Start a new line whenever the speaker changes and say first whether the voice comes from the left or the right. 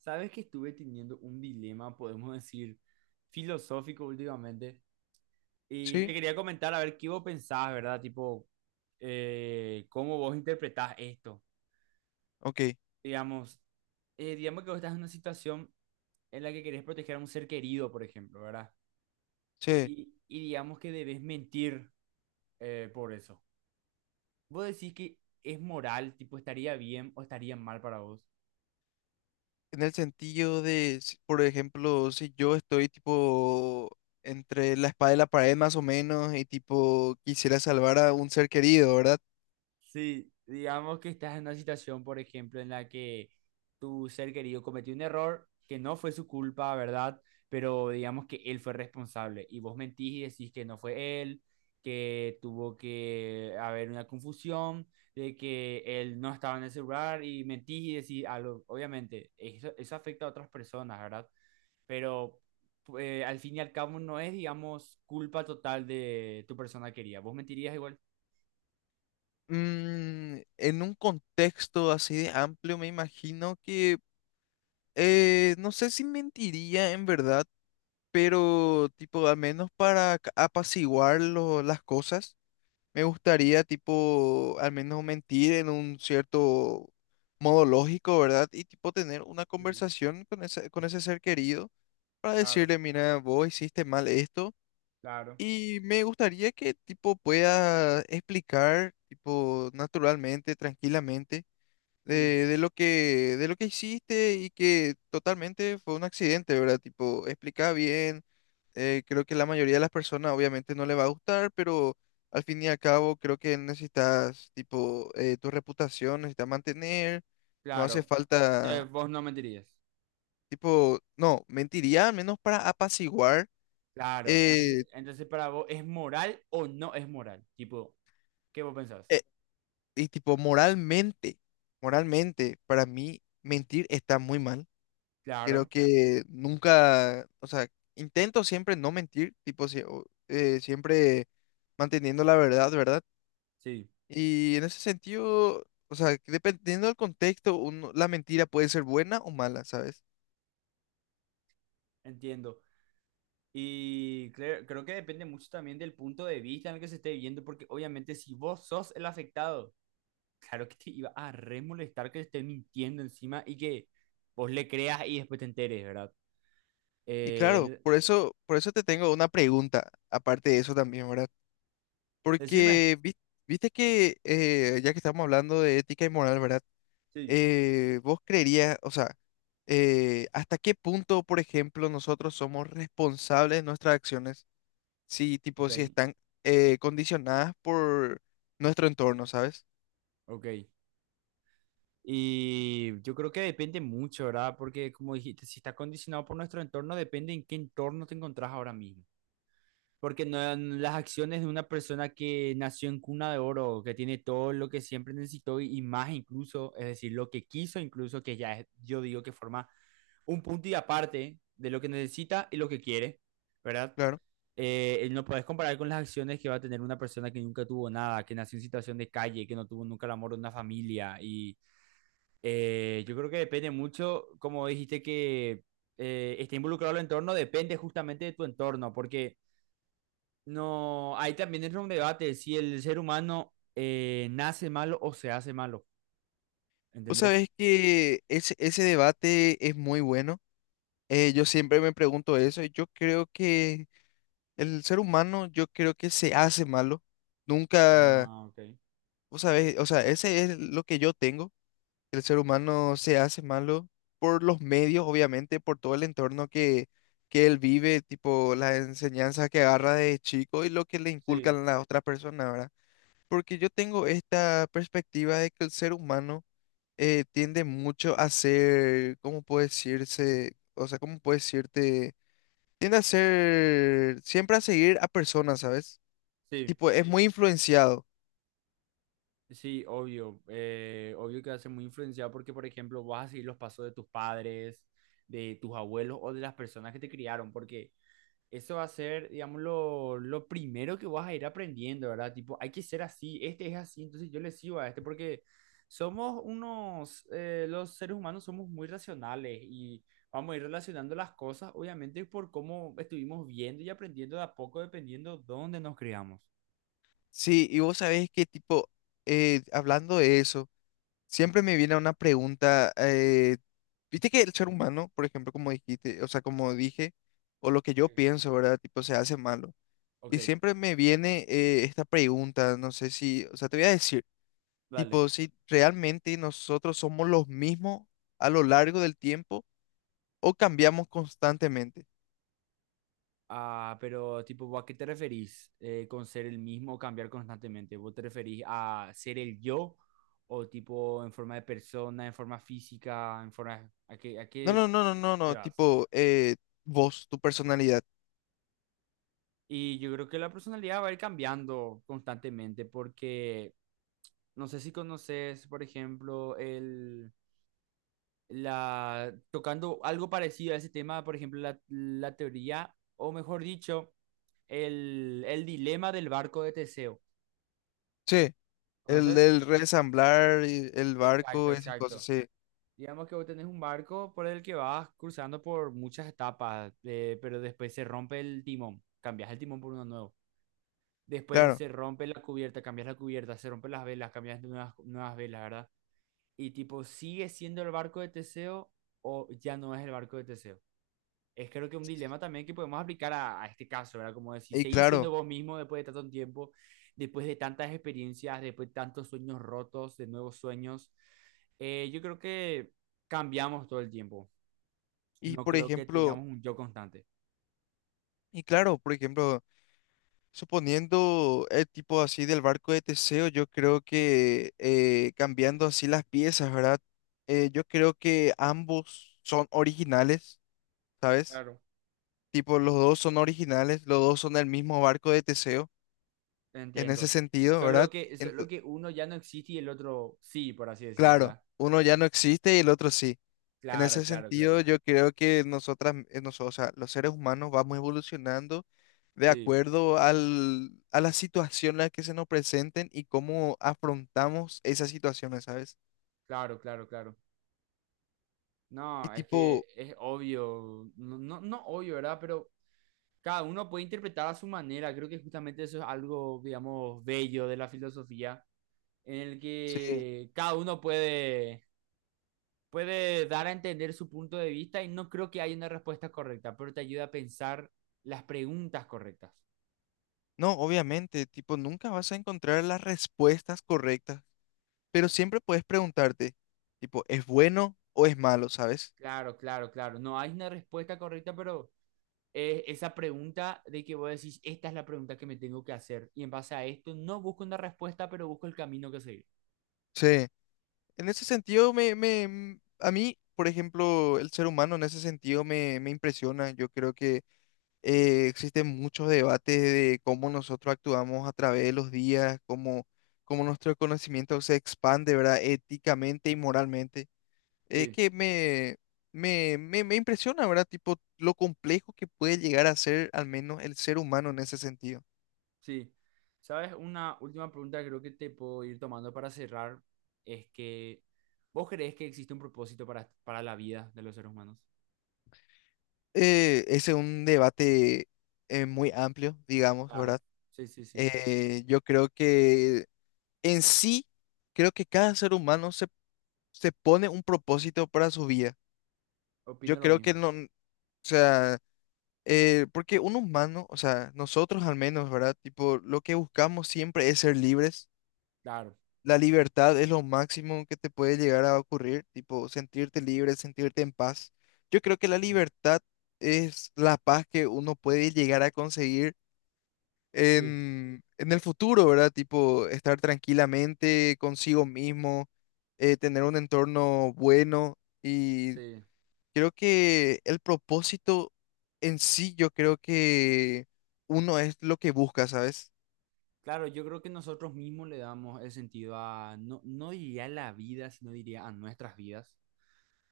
right: Sabes que estuve teniendo un dilema, podemos decir, filosófico últimamente. Y te
left: Sí,
right: quería comentar, a ver, ¿qué vos pensás, verdad? Tipo, ¿cómo vos interpretás esto?
left: ok.
right: Digamos, digamos que vos estás en una situación en la que querés proteger a un ser querido, por ejemplo, ¿verdad?
left: Sí,
right: Y digamos que debes mentir por eso. ¿Vos decís que es moral, tipo, estaría bien o estaría mal para vos?
left: en el sentido de, por ejemplo, si yo estoy tipo entre la espada y la pared más o menos y tipo quisiera salvar a un ser querido, ¿verdad?
right: Sí, digamos que estás en una situación, por ejemplo, en la que tu ser querido cometió un error que no fue su culpa, ¿verdad? Pero digamos que él fue responsable y vos mentís y decís que no fue él, que tuvo que haber una confusión, de que él no estaba en el celular y mentís y decís algo. Obviamente, eso afecta a otras personas, ¿verdad? Pero al fin y al cabo no es, digamos, culpa total de tu persona querida. ¿Vos mentirías igual?
left: Mm, en un contexto así de amplio me imagino que, no sé si mentiría en verdad, pero tipo al menos para apaciguar las cosas. Me gustaría, tipo, al menos mentir en un cierto modo lógico, ¿verdad? Y, tipo, tener una
right: Sí,
left: conversación con con ese ser querido para
right: claro,
left: decirle, mira, vos hiciste mal esto.
right: claro.
left: Y me gustaría que, tipo, pueda explicar, tipo, naturalmente, tranquilamente,
right: Sí.
left: de lo de lo que hiciste y que totalmente fue un accidente, ¿verdad? Tipo, explica bien creo que la mayoría de las personas obviamente no le va a gustar, pero al fin y al cabo creo que necesitas, tipo, tu reputación necesitas mantener, no hace
right: Claro.
left: falta,
right: Entonces vos no mentirías.
left: tipo, no, mentiría, al menos para apaciguar,
right: Claro. Entonces,
left: eh,
right: entonces para vos, ¿es moral o no es moral? Tipo, ¿qué vos pensás?
left: eh, y tipo, moralmente, para mí mentir está muy mal. Creo
right: Claro.
left: que nunca, o sea, intento siempre no mentir, tipo, siempre manteniendo la verdad, ¿verdad?
right: Sí,
left: Y en ese sentido, o sea, que dependiendo del contexto, la mentira puede ser buena o mala, ¿sabes?
right: entiendo. Y creo que depende mucho también del punto de vista en el que se esté viendo, porque obviamente si vos sos el afectado, claro que te iba a re molestar que te esté mintiendo encima y que vos le creas y después te enteres, ¿verdad?
left: Y claro,
right: Eh,
left: por eso te tengo una pregunta, aparte de eso también, ¿verdad?
right: decime.
left: Porque viste que, ya que estamos hablando de ética y moral, ¿verdad?
right: Sí.
left: Vos creerías, o sea, ¿hasta qué punto, por ejemplo, nosotros somos responsables de nuestras acciones? Si, tipo,
right: Ok,
left: si están condicionadas por nuestro entorno, ¿sabes?
right: ok. Y yo creo que depende mucho, ¿verdad? Porque como dijiste, si está condicionado por nuestro entorno, depende en qué entorno te encontrás ahora mismo. Porque las acciones de una persona que nació en cuna de oro, que tiene todo lo que siempre necesitó y más incluso, es decir, lo que quiso incluso, que ya es, yo digo que forma un punto y aparte de lo que necesita y lo que quiere, ¿verdad?
left: Claro.
right: No puedes comparar con las acciones que va a tener una persona que nunca tuvo nada, que nació en situación de calle, que no tuvo nunca el amor de una familia y yo creo que depende mucho, como dijiste que esté involucrado el entorno, depende justamente de tu entorno, porque no, ahí también entra un debate si el ser humano nace malo o se hace malo,
left: Vos
right: ¿entendés?
left: sabés que ese debate es muy bueno. Yo siempre me pregunto eso y yo creo que el ser humano, yo creo que se hace malo. Nunca,
right: Ah, ok.
left: vos sabés, o sea, ese es lo que yo tengo. El ser humano se hace malo por los medios, obviamente, por todo el entorno que él vive, tipo las enseñanzas que agarra de chico y lo que le
right: Sí,
left: inculcan las otras personas, ¿verdad? Porque yo tengo esta perspectiva de que el ser humano tiende mucho a ser, ¿cómo puede decirse? O sea, ¿cómo puede decirte? Tiende a ser, siempre a seguir a personas, ¿sabes?
right: sí,
left: Tipo, es muy influenciado.
right: sí, obvio. Obvio que va a ser muy influenciado porque, por ejemplo, vas a seguir los pasos de tus padres, de tus abuelos o de las personas que te criaron, porque eso va a ser, digamos, lo primero que vas a ir aprendiendo, ¿verdad? Tipo, hay que ser así, este es así, entonces yo le sigo a este porque somos unos, los seres humanos somos muy racionales y vamos a ir relacionando las cosas, obviamente, por cómo estuvimos viendo y aprendiendo de a poco, dependiendo dónde nos criamos.
left: Sí, y vos sabés que, tipo, hablando de eso, siempre me viene una pregunta, viste que el ser humano, por ejemplo, como dijiste, o sea, como dije, o lo que yo
right: Sí.
left: pienso, ¿verdad? Tipo, se hace malo.
right: Ok,
left: Y siempre me viene esta pregunta, no sé si, o sea, te voy a decir.
right: dale.
left: Tipo, si realmente nosotros somos los mismos a lo largo del tiempo o cambiamos constantemente.
right: Ah, pero tipo, ¿a qué te referís con ser el mismo o cambiar constantemente? ¿Vos te referís a ser el yo o tipo en forma de persona, en forma física, en forma... a
left: No,
right: qué
left: no, no, no, no,
right: te
left: no.
right: vas?
left: Tipo, vos, tu personalidad.
right: Y yo creo que la personalidad va a ir cambiando constantemente porque no sé si conoces, por ejemplo, tocando algo parecido a ese tema, por ejemplo, la teoría, o mejor dicho, el dilema del barco de Teseo.
left: Sí, el
right: ¿Conoces?
left: del resamblar, y el
right: Exacto,
left: barco, esas cosas,
right: exacto.
left: sí.
right: Digamos que vos tenés un barco por el que vas cruzando por muchas etapas, pero después se rompe el timón, cambias el timón por uno nuevo. Después
left: Claro,
right: se rompe la cubierta, cambias la cubierta, se rompen las velas, cambias nuevas, nuevas velas, ¿verdad? Y tipo, ¿sigue siendo el barco de Teseo o ya no es el barco de Teseo? Es creo que un dilema también que podemos aplicar a este caso, ¿verdad? Como decir,
left: y
right: seguir
left: claro.
right: siendo vos mismo después de tanto tiempo, después de tantas experiencias, después de tantos sueños rotos, de nuevos sueños. Yo creo que cambiamos todo el tiempo.
left: Y
right: No
left: por
right: creo que
left: ejemplo,
right: tengamos un yo constante.
left: y claro, por ejemplo, suponiendo el tipo así del barco de Teseo, yo creo que
right: Sí,
left: cambiando así las piezas, ¿verdad? Yo creo que ambos son originales, ¿sabes?
right: claro.
left: Tipo, los dos son originales, los dos son del mismo barco de Teseo, en ese
right: Entiendo.
left: sentido,
right: Solo
left: ¿verdad?
right: que, solo
left: Ento-
right: que uno ya no existe y el otro sí, por así decir,
left: claro,
right: ¿verdad?
left: uno ya no existe y el otro sí. En
right: Claro,
left: ese
right: claro,
left: sentido,
right: claro.
left: yo creo que nosotras, o sea, los seres humanos vamos evolucionando de
right: Sí,
left: acuerdo a la situación en la que se nos presenten y cómo afrontamos esas situaciones, ¿sabes?
right: claro, claro, claro.
left: Y
right: No, es que
left: tipo,
right: es obvio, no, no, no obvio, ¿verdad? Pero cada uno puede interpretar a su manera. Creo que justamente eso es algo, digamos, bello de la filosofía, en el
left: sí,
right: que cada uno puede, puede dar a entender su punto de vista y no creo que haya una respuesta correcta, pero te ayuda a pensar las preguntas correctas.
left: no, obviamente, tipo, nunca vas a encontrar las respuestas correctas. Pero siempre puedes preguntarte, tipo, ¿es bueno o es malo, sabes?
right: Claro, claro, claro. No hay una respuesta correcta, pero es esa pregunta de que vos decís, esta es la pregunta que me tengo que hacer. Y en base a esto, no busco una respuesta, pero busco el camino que seguir.
left: Sí. En ese sentido, a mí, por ejemplo, el ser humano en ese sentido me impresiona. Yo creo que existen muchos debates de cómo nosotros actuamos a través de los días, cómo, cómo nuestro conocimiento se expande, ¿verdad? Éticamente y moralmente. Es
right: Sí.
left: que me impresiona, ¿verdad? Tipo, lo complejo que puede llegar a ser al menos el ser humano en ese sentido.
right: Sí, sabes, una última pregunta que creo que te puedo ir tomando para cerrar es que ¿vos crees que existe un propósito para la vida de los seres humanos?
left: eh, es un debate muy amplio, digamos,
right: Claro,
left: ¿verdad?
right: sí, sí, sí,
left: Yo creo que en sí, creo que cada ser humano se pone un propósito para su vida. Yo
right: opino lo
left: creo que
right: mismo,
left: no, o sea, porque un humano, o sea, nosotros al menos, ¿verdad? Tipo, lo que buscamos siempre es ser libres.
right: claro,
left: La libertad es lo máximo que te puede llegar a ocurrir, tipo, sentirte libre, sentirte en paz. Yo creo que la
right: sí,
left: libertad es la paz que uno puede llegar a conseguir
right: sí,
left: en el futuro, ¿verdad? Tipo, estar tranquilamente consigo mismo, tener un entorno bueno y
right: sí.
left: creo que el propósito en sí, yo creo que uno es lo que busca, ¿sabes?
right: Claro, yo creo que nosotros mismos le damos el sentido a, no, no diría la vida, sino diría a nuestras vidas.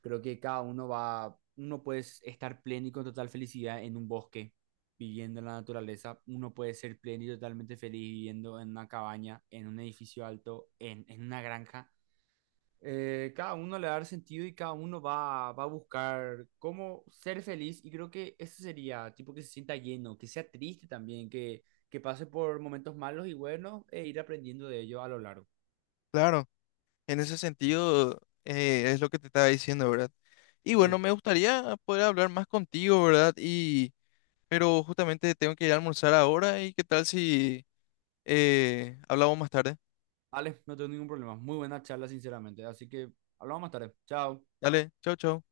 right: Creo que cada uno va, uno puede estar pleno y con total felicidad en un bosque, viviendo en la naturaleza. Uno puede ser pleno y totalmente feliz viviendo en una cabaña, en un edificio alto, en una granja. Cada uno le va a dar sentido y cada uno va, va a buscar cómo ser feliz. Y creo que eso sería, tipo, que se sienta lleno, que sea triste también, que pase por momentos malos y buenos e ir aprendiendo de ello a lo largo.
left: Claro, en ese sentido es lo que te estaba diciendo, ¿verdad? Y
right: Sí.
left: bueno, me gustaría poder hablar más contigo, ¿verdad? Y, pero justamente tengo que ir a almorzar ahora y qué tal si hablamos más tarde.
right: Alex, no tengo ningún problema. Muy buena charla, sinceramente. Así que hablamos más tarde. Chao.
left: Dale, chau, chau.